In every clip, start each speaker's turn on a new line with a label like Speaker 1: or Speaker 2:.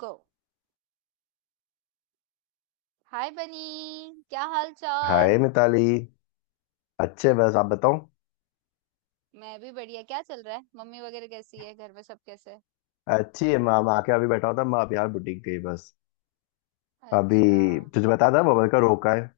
Speaker 1: गो। हाय बनी, क्या हाल
Speaker 2: हाय
Speaker 1: चाल?
Speaker 2: मिताली। अच्छे, बस आप बताओ।
Speaker 1: मैं भी बढ़िया। क्या चल रहा है? मम्मी वगैरह कैसी है, घर में सब कैसे हैं?
Speaker 2: अच्छी है। मैं आके अभी बैठा हुआ था। मैं अभी यार बुटीक गई बस।
Speaker 1: अच्छा,
Speaker 2: अभी तुझे बता था बबल का रोका है।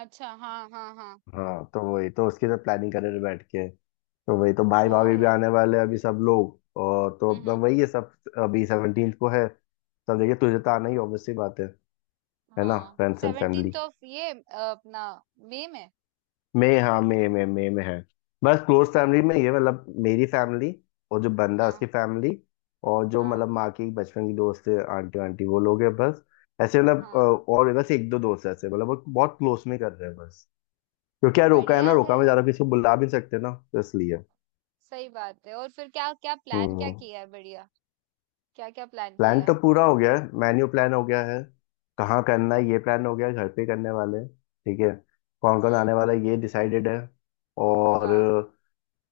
Speaker 1: अच्छा। हाँ, हाँ, हाँ।
Speaker 2: हाँ, तो वही तो उसकी तो प्लानिंग कर रहे थे बैठ के। तो वही तो भाई
Speaker 1: ओ।
Speaker 2: भाभी भी आने वाले हैं अभी सब लोग। और तो
Speaker 1: हम्म,
Speaker 2: अपना वही है सब। अभी 17th को है। सब देखिए तुझे तो आना ही ऑब्वियसली बात है। है ना,
Speaker 1: हाँ,
Speaker 2: friends and
Speaker 1: 17th
Speaker 2: family.
Speaker 1: Of अपना मई में।
Speaker 2: मैं हाँ मैं में है। बस क्लोज
Speaker 1: वो,
Speaker 2: फैमिली में ये, मतलब मेरी फैमिली। और जो बंदा,
Speaker 1: हाँ,
Speaker 2: उसकी फैमिली। और जो
Speaker 1: हाँ,
Speaker 2: मतलब माँ की बचपन की दोस्त है आंटी, आंटी वो लोग हैं बस। ऐसे मतलब
Speaker 1: हाँ।
Speaker 2: और बस एक दो दोस्त ऐसे, मतलब वो बहुत क्लोज में कर रहे हैं बस। क्योंकि यार रोका है ना,
Speaker 1: बढ़िया है
Speaker 2: रोका में ज्यादा
Speaker 1: यार।
Speaker 2: किसी को बुला भी नहीं सकते ना, तो इसलिए।
Speaker 1: सही बात है। और फिर क्या क्या प्लान, क्या
Speaker 2: हम्म।
Speaker 1: किया है, बढ़िया? क्या क्या प्लान
Speaker 2: प्लान
Speaker 1: किया
Speaker 2: तो
Speaker 1: है?
Speaker 2: पूरा हो गया है। मेन्यू प्लान हो गया है। कहाँ करना है ये प्लान हो गया है, घर पे करने वाले हैं, ठीक है। कौन कौन
Speaker 1: हम्म।
Speaker 2: आने वाला है ये डिसाइडेड है। और
Speaker 1: वाह।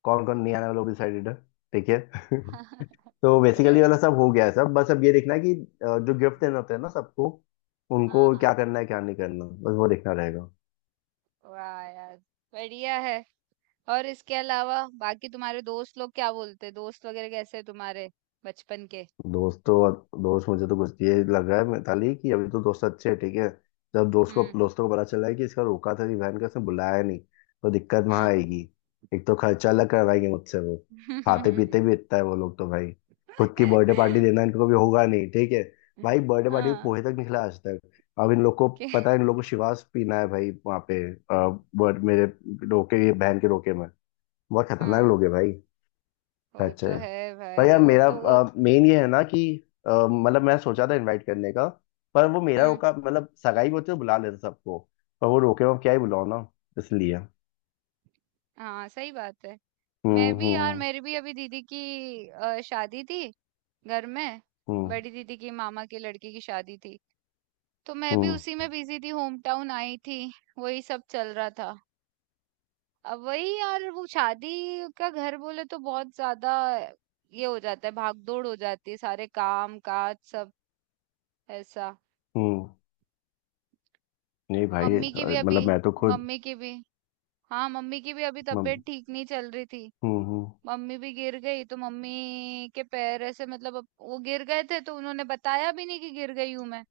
Speaker 2: कौन कौन नहीं आने वाला वो भी डिसाइडेड है। ठीक है। तो बेसिकली वाला सब हो गया है सब। बस अब ये देखना है कि जो गिफ्ट देना होता है ना सबको,
Speaker 1: हाँ,
Speaker 2: उनको
Speaker 1: हाँ,
Speaker 2: क्या करना है क्या नहीं करना, बस वो देखना रहेगा।
Speaker 1: वाह यार, बढ़िया है। और इसके अलावा बाकी तुम्हारे दोस्त लोग क्या बोलते, दोस्त वगैरह कैसे हैं तुम्हारे बचपन के?
Speaker 2: दोस्त मुझे तो कुछ ये लग रहा है मिताली कि अभी तो दोस्त अच्छे हैं ठीक है। जब दोस्त को
Speaker 1: हम्म।
Speaker 2: दोस्तों को पता चला है कि इसका रोका था बहन का, इसने बुलाया नहीं, तो दिक्कत वहां
Speaker 1: हाँ।
Speaker 2: आएगी। एक तो खर्चा अलग करवाएंगे मुझसे वो। खाते पीते भी इतना है वो लोग तो भाई। खुद की बर्थडे पार्टी देना इनको कभी होगा नहीं ठीक है। भाई बर्थडे पार्टी में
Speaker 1: हाँ,
Speaker 2: पोहे तक निकला आज तक। अब इन लोग को
Speaker 1: के
Speaker 2: पता है, इन लोग को शिवास पीना है भाई वहाँ पे मेरे रोके, ये बहन के रोके में बहुत खतरनाक
Speaker 1: हाँ।
Speaker 2: लोग है भाई।
Speaker 1: वो
Speaker 2: खर्चे।
Speaker 1: तो है
Speaker 2: पर
Speaker 1: भाई,
Speaker 2: यार
Speaker 1: वो
Speaker 2: मेरा
Speaker 1: तो वो।
Speaker 2: मेन ये है ना कि मतलब मैं सोचा था इनवाइट करने का। पर वो मेरा
Speaker 1: हम्म।
Speaker 2: रोका, मतलब सगाई होती तो बुला लेते सबको। पर वो रोके हुए, अब क्या ही बुलाओ ना, इसलिए।
Speaker 1: हाँ, सही बात है।
Speaker 2: हम्म।
Speaker 1: मैं भी यार,
Speaker 2: हम्म।
Speaker 1: मेरी भी अभी दीदी की शादी थी घर में।
Speaker 2: हम्म।
Speaker 1: बड़ी दीदी की मामा की लड़की की शादी थी। तो मैं भी
Speaker 2: हम्म।
Speaker 1: उसी में बिजी थी, होम टाउन आई थी। वही सब चल रहा था। अब वही यार, वो शादी का घर बोले तो बहुत ज्यादा ये हो जाता है, भागदौड़ हो जाती है, सारे काम काज सब ऐसा।
Speaker 2: हम्म। नहीं भाई
Speaker 1: मम्मी की भी अभी
Speaker 2: मतलब मैं तो खुद।
Speaker 1: मम्मी की भी हाँ, मम्मी की भी अभी
Speaker 2: हम्म।
Speaker 1: तबीयत ठीक नहीं चल रही थी।
Speaker 2: हम्म। हम्म।
Speaker 1: मम्मी भी गिर गई, तो मम्मी के पैर ऐसे मतलब अब वो गिर गए थे, तो उन्होंने बताया भी नहीं कि गिर गई हूं मैं।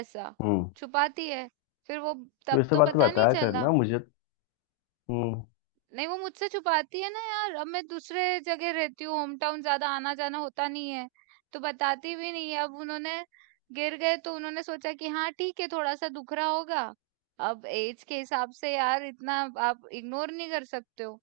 Speaker 1: ऐसा
Speaker 2: हम्म।
Speaker 1: छुपाती है, फिर वो
Speaker 2: तो
Speaker 1: तब
Speaker 2: इस
Speaker 1: तो
Speaker 2: बात तो
Speaker 1: पता नहीं
Speaker 2: बताया
Speaker 1: चला।
Speaker 2: करना मुझे। हम्म।
Speaker 1: नहीं, वो मुझसे छुपाती है ना यार, अब मैं दूसरे जगह रहती हूँ, होम टाउन ज़्यादा आना-जाना होता नहीं है, तो बताती भी नहीं है। अब उन्होंने गिर गए तो उन्होंने सोचा कि हाँ ठीक है, थोड़ा-सा दुख रहा होगा। अब एज के हिसाब से यार इतना आप इग्नोर नहीं कर सकते हो।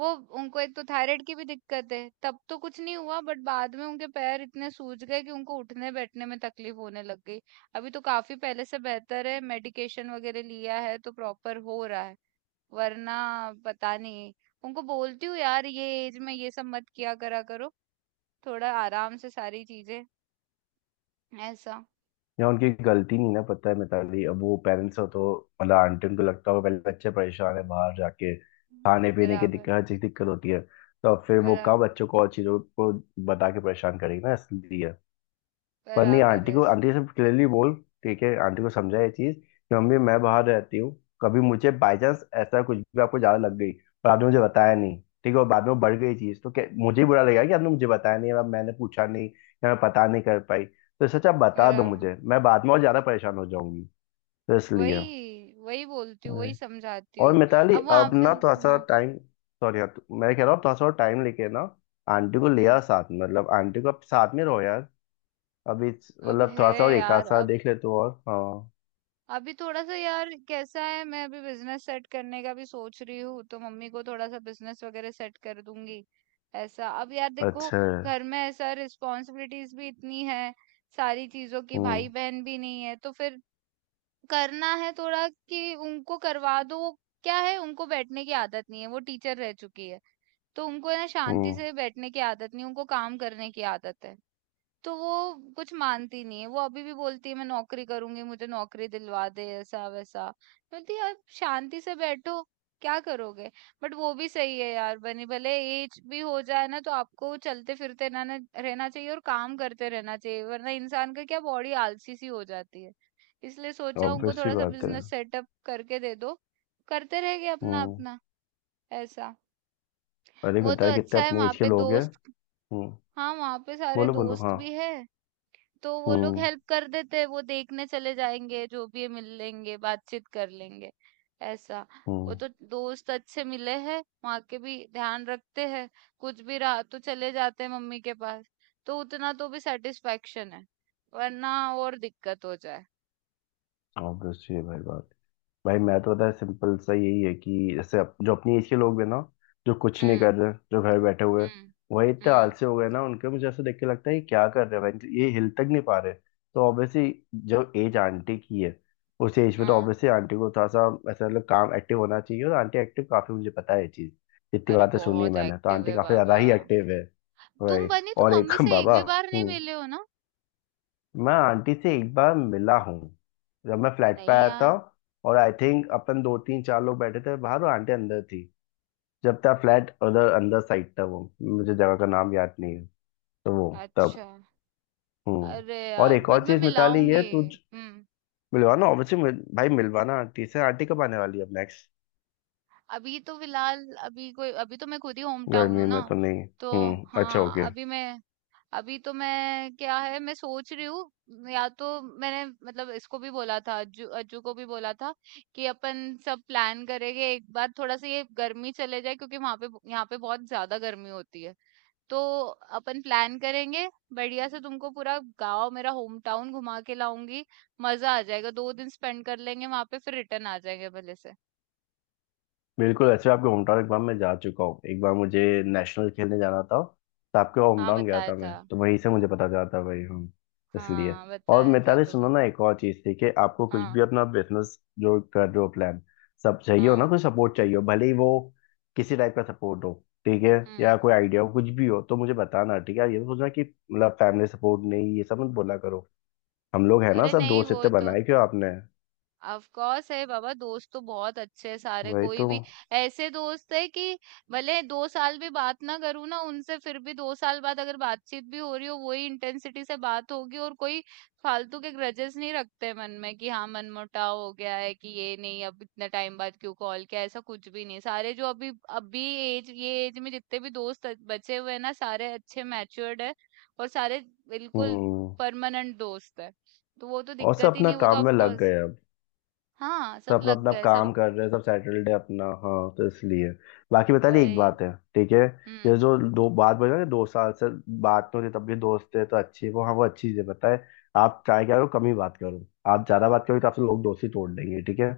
Speaker 1: वो, उनको एक तो थायराइड की भी दिक्कत है, तब तो कुछ नहीं हुआ, बट बाद में उनके पैर इतने सूज गए कि उनको उठने-बैठने में तकलीफ होने लग गई। अभी तो काफ़ी पहले से बेहतर है, मेडिकेशन वगैरह लिया है तो प्रॉपर हो रहा है। वरना पता नहीं। उनको बोलती हूँ यार, ये एज में ये सब मत किया करा करो, थोड़ा आराम से सारी चीजें, ऐसा।
Speaker 2: या उनकी गलती नहीं ना, पता है मिताली, अब वो पेरेंट्स हो तो मतलब आंटी, उनको लगता होगा पहले बच्चे परेशान है बाहर, जाके खाने पीने की
Speaker 1: बराबर,
Speaker 2: दिक्कत, हर चीज दिक्कत होती है, तो अब फिर वो कब
Speaker 1: बराबर।
Speaker 2: बच्चों को और चीजों को बता के परेशान करेगी ना, इसलिए। पर नहीं,
Speaker 1: बराबर
Speaker 2: आंटी
Speaker 1: है।
Speaker 2: को, आंटी से क्लियरली बोल, ठीक है। आंटी को समझा ये चीज कि मम्मी मैं बाहर रहती हूँ, कभी मुझे बाई चांस ऐसा कुछ भी आपको ज्यादा लग गई, पर आपने मुझे बताया नहीं, ठीक है, और बाद में वो बढ़ गई चीज, तो क्या मुझे ही बुरा लगेगा कि आपने मुझे बताया नहीं या मैंने पूछा नहीं या मैं पता नहीं कर पाई, तो सच आप बता दो
Speaker 1: बराबर।
Speaker 2: मुझे, मैं बाद में और ज्यादा परेशान हो जाऊंगी, तो इसलिए।
Speaker 1: वही वही बोलती हूँ, वही
Speaker 2: अरे।
Speaker 1: समझाती
Speaker 2: और
Speaker 1: हूँ।
Speaker 2: मिताली
Speaker 1: अब वहां
Speaker 2: अब
Speaker 1: पे।
Speaker 2: ना थोड़ा सा
Speaker 1: हाँ।
Speaker 2: टाइम। सॉरी, मैं कह रहा हूँ थोड़ा सा टाइम लेके ना, आंटी को ले
Speaker 1: हम्म।
Speaker 2: आओ साथ में, मतलब आंटी को आप साथ में रहो यार। अभी
Speaker 1: अब
Speaker 2: मतलब
Speaker 1: है
Speaker 2: थोड़ा सा और एक आध
Speaker 1: यार,
Speaker 2: साल
Speaker 1: अब।
Speaker 2: देख ले तो, और हाँ,
Speaker 1: अभी थोड़ा सा यार, कैसा है, मैं अभी बिजनेस सेट करने का भी सोच रही हूँ, तो मम्मी को थोड़ा सा बिजनेस वगैरह सेट कर दूंगी, ऐसा। अब यार देखो,
Speaker 2: अच्छा है।
Speaker 1: घर में ऐसा रिस्पॉन्सिबिलिटीज भी इतनी है, सारी चीजों की, भाई
Speaker 2: हम्म।
Speaker 1: बहन भी नहीं है तो फिर करना है थोड़ा, कि उनको करवा दो वो। क्या है, उनको बैठने की आदत नहीं है, वो टीचर रह चुकी है। तो उनको ना शांति
Speaker 2: हम्म।
Speaker 1: से बैठने की आदत नहीं, उनको काम करने की आदत है। तो वो कुछ मानती नहीं है। वो अभी भी बोलती है, मैं नौकरी करूँगी, मुझे नौकरी दिलवा दे, ऐसा-वैसा। मैं बोलती यार शांति से बैठो, क्या करोगे? बट वो भी सही है यार बनी, भले एज भी हो जाए ना, तो आपको चलते-फिरते ना ना रहना चाहिए और काम करते रहना चाहिए। वरना इंसान का क्या, बॉडी आलसी सी हो जाती है। इसलिए सोचा उनको
Speaker 2: ऑब्वियस सी
Speaker 1: थोड़ा-सा
Speaker 2: बात है।
Speaker 1: बिज़नेस सेटअप करके दे दो। करते रहेंगे
Speaker 2: हम्म।
Speaker 1: अपना-अपना, ऐसा।
Speaker 2: अरे
Speaker 1: वो तो
Speaker 2: मिताली कितने
Speaker 1: अच्छा है,
Speaker 2: अपनी
Speaker 1: वहाँ
Speaker 2: एज के
Speaker 1: पे
Speaker 2: लोग हैं।
Speaker 1: दोस्त।
Speaker 2: हम्म।
Speaker 1: हाँ, वहाँ पे सारे
Speaker 2: बोलो बोलो,
Speaker 1: दोस्त
Speaker 2: हाँ।
Speaker 1: भी है। तो वो लोग
Speaker 2: हम्म।
Speaker 1: हेल्प कर देते, हैं, वो देखने चले जाएँगे, जो भी है मिल लेंगे, बातचीत कर लेंगे, ऐसा। वो
Speaker 2: हम्म।
Speaker 1: तो दोस्त अच्छे मिले हैं, वहाँ के भी ध्यान रखते हैं, कुछ भी रहा तो चले जाते हैं मम्मी के पास। तो उतना तो भी सैटिस्फैक्शन है, वरना और दिक्कत हो जाए।
Speaker 2: ऑब्वियस सी है भाई बात। भाई मैं तो पता है, सिंपल सा यही है कि जैसे जो अपनी एज के लोग हैं ना, जो कुछ नहीं कर
Speaker 1: हुँ,
Speaker 2: रहे, जो घर बैठे हुए हैं,
Speaker 1: हुँ,
Speaker 2: वही इतने
Speaker 1: हुँ,
Speaker 2: आलसी हो गए ना, उनके मुझे ऐसा देख के लगता है, ये क्या कर रहे हैं भाई, ये हिल तक नहीं पा रहे। तो ऑब्वियसली, जो एज आंटी की है, उस एज में तो
Speaker 1: हाँ।
Speaker 2: ऑब्वियसली आंटी को थोड़ा सा ऐसा, मतलब काम एक्टिव होना चाहिए, और आंटी एक्टिव काफी, मुझे पता है ये चीज। जितनी
Speaker 1: अरे
Speaker 2: बातें सुनी है
Speaker 1: बहुत
Speaker 2: मैंने, तो
Speaker 1: एक्टिव
Speaker 2: आंटी
Speaker 1: है
Speaker 2: काफी ज्यादा
Speaker 1: बाबा।
Speaker 2: ही एक्टिव है।
Speaker 1: तुम
Speaker 2: भाई
Speaker 1: बनी, तुम
Speaker 2: और
Speaker 1: मम्मी
Speaker 2: एक
Speaker 1: से एक
Speaker 2: बाबा।
Speaker 1: भी बार नहीं
Speaker 2: हूँ।
Speaker 1: मिले हो ना?
Speaker 2: मैं आंटी से एक बार मिला हूँ, जब मैं फ्लैट पे
Speaker 1: नहीं
Speaker 2: आया था,
Speaker 1: यार,
Speaker 2: और आई थिंक अपन दो तीन चार लोग बैठे थे बाहर और आंटी अंदर थी। जब तक फ्लैट उधर अंदर साइड था, वो मुझे जगह का नाम याद नहीं है। तो वो।
Speaker 1: अच्छा।
Speaker 2: तब। हम्म।
Speaker 1: अरे
Speaker 2: और
Speaker 1: यार,
Speaker 2: एक
Speaker 1: मत
Speaker 2: और
Speaker 1: मैं
Speaker 2: चीज मिताली, ये
Speaker 1: मिलाऊँगी।
Speaker 2: तू
Speaker 1: हुँ।
Speaker 2: मिलवाना, ऑब्वियसली मिल, भाई मिलवाना आंटी से। आंटी कब आने वाली है अब नेक्स्ट?
Speaker 1: अभी तो फिलहाल अभी कोई अभी तो मैं खुद ही होम टाउन
Speaker 2: गर्मी
Speaker 1: हूँ ना,
Speaker 2: में तो नहीं।
Speaker 1: तो
Speaker 2: हम्म, अच्छा
Speaker 1: हाँ।
Speaker 2: ओके।
Speaker 1: अभी मैं, अभी तो मैं क्या है, मैं सोच रही हूँ, या तो मैंने मतलब इसको भी बोला था, अज्जू, अज्जू को भी बोला था, कि अपन सब प्लान करेंगे एक बार, थोड़ा सा ये गर्मी चले जाए, क्योंकि वहां पे यहाँ पे बहुत ज्यादा गर्मी होती है, तो अपन प्लान करेंगे बढ़िया से, तुमको पूरा गांव, मेरा होम टाउन घुमा के लाऊंगी, मजा आ जाएगा, 2 दिन स्पेंड कर लेंगे वहां पे, फिर रिटर्न आ जाएंगे भले से।
Speaker 2: बिल्कुल, अच्छा आपके होम टाउन एक बार मैं जा चुका हूँ, एक बार मुझे नेशनल खेलने जाना था, तो आपके होम
Speaker 1: हाँ
Speaker 2: टाउन गया
Speaker 1: बताया
Speaker 2: था मैं,
Speaker 1: था,
Speaker 2: तो वहीं से मुझे पता चला था भाई हम, इसलिए।
Speaker 1: हाँ,
Speaker 2: और
Speaker 1: बताया था
Speaker 2: मिताली सुनो ना,
Speaker 1: तुमने।
Speaker 2: एक और चीज़ थी कि आपको कुछ
Speaker 1: हाँ,
Speaker 2: भी अपना बिजनेस जो कर रहे हो प्लान, सब चाहिए हो ना,
Speaker 1: हाँ।
Speaker 2: कोई सपोर्ट चाहिए हो, भले ही वो किसी टाइप का सपोर्ट हो, ठीक है,
Speaker 1: हुँ।
Speaker 2: या कोई आइडिया हो, कुछ भी हो, तो मुझे बताना ठीक है। ये तो सोचना कि मतलब फैमिली सपोर्ट नहीं, ये सब मत बोला करो। हम लोग है ना,
Speaker 1: अरे
Speaker 2: सब
Speaker 1: नहीं,
Speaker 2: दोस्त
Speaker 1: वो
Speaker 2: इतने
Speaker 1: तो
Speaker 2: बनाए क्यों आपने,
Speaker 1: ऑफ कोर्स है बाबा, दोस्त तो बहुत अच्छे हैं सारे,
Speaker 2: वही
Speaker 1: कोई
Speaker 2: तो।
Speaker 1: भी ऐसे दोस्त है कि भले 2 साल भी बात ना करूं ना उनसे, फिर भी 2 साल बाद अगर बातचीत भी हो रही हो, वही इंटेंसिटी से बात होगी। और कोई फालतू के ग्रजेस नहीं रखते मन में, कि हाँ मनमुटाव हो गया है, कि ये नहीं अब इतने टाइम बाद क्यों कॉल किया, ऐसा कुछ भी नहीं। सारे जो अभी अभी एज में जितने भी दोस्त बचे हुए हैं ना, सारे अच्छे मैच्योर्ड है और सारे बिल्कुल
Speaker 2: हम्म।
Speaker 1: परमानेंट दोस्त है। तो वो तो
Speaker 2: और सब
Speaker 1: दिक्कत ही
Speaker 2: अपना
Speaker 1: नहीं, वो तो
Speaker 2: काम
Speaker 1: ऑफ
Speaker 2: में लग
Speaker 1: कोर्स।
Speaker 2: गए।
Speaker 1: हाँ
Speaker 2: सब
Speaker 1: सब
Speaker 2: अपना
Speaker 1: लग
Speaker 2: अपना
Speaker 1: गए, सब
Speaker 2: काम कर रहे हैं सब, सैटरडे अपना, हाँ, तो इसलिए बाकी बता रही, एक
Speaker 1: गए।
Speaker 2: बात है ठीक है।
Speaker 1: हम्म।
Speaker 2: ये जो दो बात बोल रहे हैं ना, दो साल से बात नहीं होती तब भी दोस्त है तो अच्छी है, वो हाँ वो अच्छी चीज़ है, पता है, आप ट्राई करो कम ही बात करो। आप ज्यादा बात करोगे तो आपसे लोग दोस्ती तोड़ देंगे ठीक है।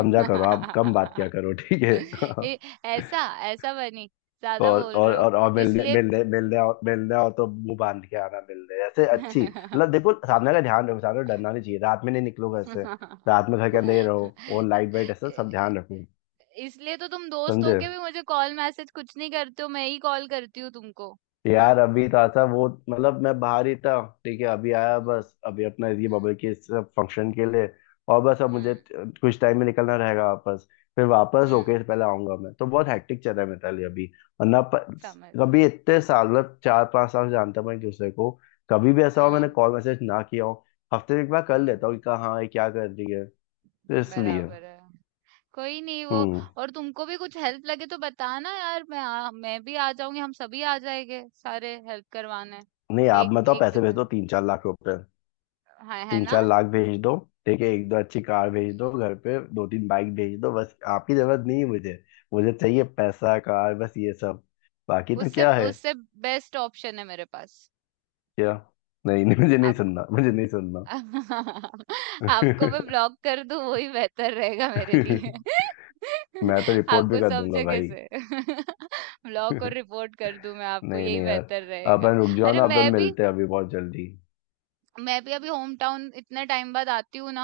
Speaker 2: समझा करो, आप कम बात किया करो ठीक है।
Speaker 1: ए, ऐसा, ऐसा बनी, ज्यादा
Speaker 2: और
Speaker 1: बोल रहे
Speaker 2: और
Speaker 1: हो,
Speaker 2: और, और मिलने
Speaker 1: इसलिए।
Speaker 2: मिलने मिलने आओ, मिलने आओ तो मुंह बांध के आना, मिलने ऐसे अच्छी, मतलब देखो सामने का ध्यान रखो, सामने को डरना नहीं चाहिए, रात में नहीं निकलो घर से, रात में घर के अंदर ही रहो, और लाइट वाइट ऐसा सब
Speaker 1: ए,
Speaker 2: ध्यान रखो,
Speaker 1: इसलिए तो तुम दोस्त
Speaker 2: समझे।
Speaker 1: होके भी मुझे कॉल मैसेज कुछ नहीं करते हो, मैं ही कॉल करती हूँ तुमको।
Speaker 2: यार अभी तो था वो, मतलब मैं बाहर ही था, ठीक है, अभी आया बस, अभी अपना ये
Speaker 1: हम्म,
Speaker 2: बबल के सब फंक्शन के लिए। और बस अब मुझे
Speaker 1: हम्म,
Speaker 2: कुछ टाइम में निकलना रहेगा वापस। फिर वापस
Speaker 1: हम्म।
Speaker 2: होके पहले आऊंगा मैं, तो बहुत हैक्टिक चल रहा है मेरे लिए अभी। वरना
Speaker 1: समझ रहा
Speaker 2: कभी
Speaker 1: हूँ।
Speaker 2: इतने साल, मतलब चार पांच साल जानता हूं मैं एक दूसरे को, कभी भी ऐसा हो मैंने
Speaker 1: हाँ।
Speaker 2: कॉल मैसेज ना किया हो, हफ्ते में एक बार कर लेता हूँ
Speaker 1: हम्म।
Speaker 2: कि कहाँ है क्या कर रही है, तो इसलिए।
Speaker 1: बराबर है। कोई नहीं, वो।
Speaker 2: हम्म।
Speaker 1: और तुमको भी कुछ हेल्प लगे तो बताना यार, मैं भी आ जाऊंगी, हम सभी आ जाएंगे सारे हेल्प करवाने।
Speaker 2: नहीं, आप
Speaker 1: एक
Speaker 2: मतलब
Speaker 1: एक दो
Speaker 2: पैसे भेज दो,
Speaker 1: मिनट।
Speaker 2: तीन चार लाख रुपए।
Speaker 1: हाँ है
Speaker 2: तीन
Speaker 1: ना।
Speaker 2: चार लाख भेज दो, ठीक है, एक दो अच्छी कार भेज दो घर पे, दो तीन बाइक भेज दो, बस, आपकी जरूरत नहीं है मुझे। मुझे चाहिए पैसा कार बस ये सब, बाकी तो
Speaker 1: उससे
Speaker 2: क्या है।
Speaker 1: उससे बेस्ट ऑप्शन है मेरे पास।
Speaker 2: क्या? नहीं नहीं, मुझे नहीं
Speaker 1: आप।
Speaker 2: सुनना, मुझे नहीं सुनना।
Speaker 1: आपको मैं ब्लॉक कर दूं, वही बेहतर रहेगा मेरे लिए।
Speaker 2: मैं तो रिपोर्ट भी
Speaker 1: आपको
Speaker 2: कर
Speaker 1: सब
Speaker 2: दूंगा
Speaker 1: जगह
Speaker 2: भाई।
Speaker 1: से ब्लॉक और
Speaker 2: नहीं,
Speaker 1: रिपोर्ट कर दूं मैं आपको, यही
Speaker 2: नहीं यार,
Speaker 1: बेहतर रहेगा।
Speaker 2: अपन रुक जाओ
Speaker 1: अरे
Speaker 2: ना, अपन मिलते हैं अभी बहुत जल्दी।
Speaker 1: मैं भी अभी होम टाउन इतने टाइम बाद आती हूँ ना,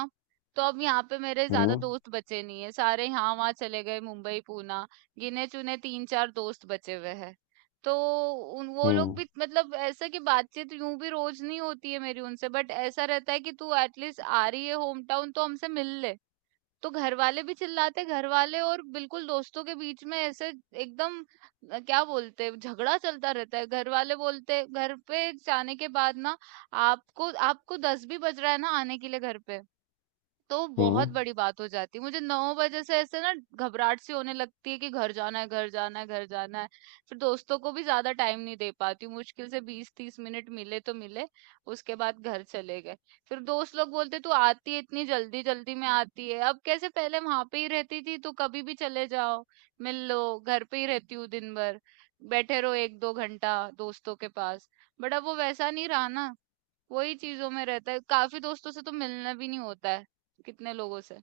Speaker 1: तो अब यहाँ पे मेरे ज्यादा
Speaker 2: हम्म।
Speaker 1: दोस्त बचे नहीं है, सारे यहाँ वहाँ चले गए, मुंबई, पूना। गिने चुने तीन चार दोस्त बचे हुए हैं। तो उन वो लोग
Speaker 2: हम्म।
Speaker 1: भी मतलब ऐसा कि बातचीत यूं भी रोज नहीं होती है मेरी उनसे, बट ऐसा रहता है कि तू एटलीस्ट आ रही है होम टाउन तो हमसे मिल ले। तो घरवाले भी चिल्लाते, घरवाले और बिल्कुल दोस्तों के बीच में ऐसे एकदम क्या बोलते हैं, झगड़ा चलता रहता है। घरवाले बोलते घर पे जाने के बाद ना, आपको आपको 10 भी बज रहा है ना आने के लिए घर पे, तो बहुत
Speaker 2: हम्म।
Speaker 1: बड़ी बात हो जाती है। मुझे 9 बजे से ऐसे ना घबराहट सी होने लगती है कि घर जाना है, घर जाना है, घर जाना है। फिर दोस्तों को भी ज्यादा टाइम नहीं दे पाती हूँ, मुश्किल से 20 30 मिनट मिले तो मिले, उसके बाद घर चले गए। फिर दोस्त लोग बोलते तू आती है इतनी जल्दी, जल्दी में आती है, अब कैसे, पहले वहां पे ही रहती थी तो कभी भी चले जाओ मिल लो, घर पे ही रहती हूँ दिन भर, बैठे रहो एक दो घंटा दोस्तों के पास, बट अब वो वैसा नहीं रहा ना, वही चीजों में रहता है, काफी दोस्तों से तो मिलना भी नहीं होता है, कितने लोगों से,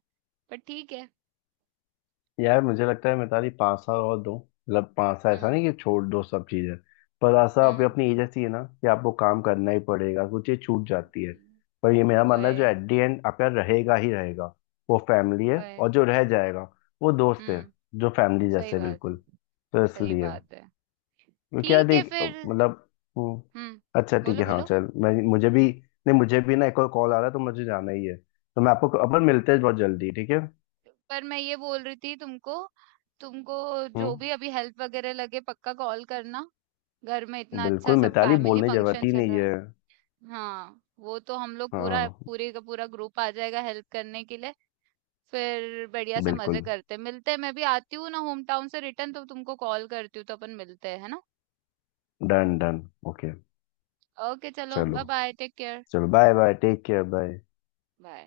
Speaker 1: पर ठीक है।
Speaker 2: यार मुझे लगता है मैं, तारी पासा और दो, मतलब पासा ऐसा
Speaker 1: हम्म,
Speaker 2: नहीं कि छोड़ दो सब चीजें, पर आशा आप
Speaker 1: हम्म,
Speaker 2: अपनी एज ऐसी है ना कि आपको काम करना ही पड़ेगा, कुछ चीज छूट जाती है, पर ये मेरा मानना है जो
Speaker 1: वही
Speaker 2: एट दी एंड आपका रहेगा ही रहेगा, वो फैमिली है।
Speaker 1: वही।
Speaker 2: और जो रह जाएगा वो दोस्त है,
Speaker 1: हम्म।
Speaker 2: जो फैमिली
Speaker 1: सही
Speaker 2: जैसे
Speaker 1: बात है।
Speaker 2: बिल्कुल, तो
Speaker 1: सही
Speaker 2: इसलिए,
Speaker 1: बात है।
Speaker 2: क्योंकि यार
Speaker 1: ठीक है
Speaker 2: देख
Speaker 1: फिर।
Speaker 2: मतलब। हम्म,
Speaker 1: हम्म,
Speaker 2: अच्छा ठीक
Speaker 1: बोलो
Speaker 2: है, हाँ
Speaker 1: बोलो।
Speaker 2: चल, मैं मुझे भी, नहीं मुझे भी ना एक और कॉल आ रहा है तो मुझे जाना ही है, तो मैं आपको, अपन मिलते हैं बहुत जल्दी ठीक है।
Speaker 1: पर मैं ये बोल रही थी तुमको, तुमको जो
Speaker 2: हम्म।
Speaker 1: भी अभी हेल्प वगैरह लगे पक्का कॉल करना। घर में इतना अच्छा
Speaker 2: बिल्कुल
Speaker 1: सब
Speaker 2: मिताली,
Speaker 1: फैमिली
Speaker 2: बोलने की जरूरत
Speaker 1: फंक्शन
Speaker 2: ही
Speaker 1: चल रहा
Speaker 2: नहीं है।
Speaker 1: है। हाँ वो तो हम लोग पूरा,
Speaker 2: हाँ।
Speaker 1: पूरे का पूरा ग्रुप आ जाएगा हेल्प करने के लिए। फिर बढ़िया से मजे
Speaker 2: बिल्कुल।
Speaker 1: करते हैं। मिलते हैं, मैं भी आती हूँ ना होम टाउन से रिटर्न, तो तुमको कॉल करती हूँ, तो अपन मिलते हैं है ना।
Speaker 2: Done done. ओके।
Speaker 1: ओके, चलो,
Speaker 2: चलो।
Speaker 1: बाय, बाय, टेक केयर,
Speaker 2: चलो, bye bye, take care, bye.
Speaker 1: Bye.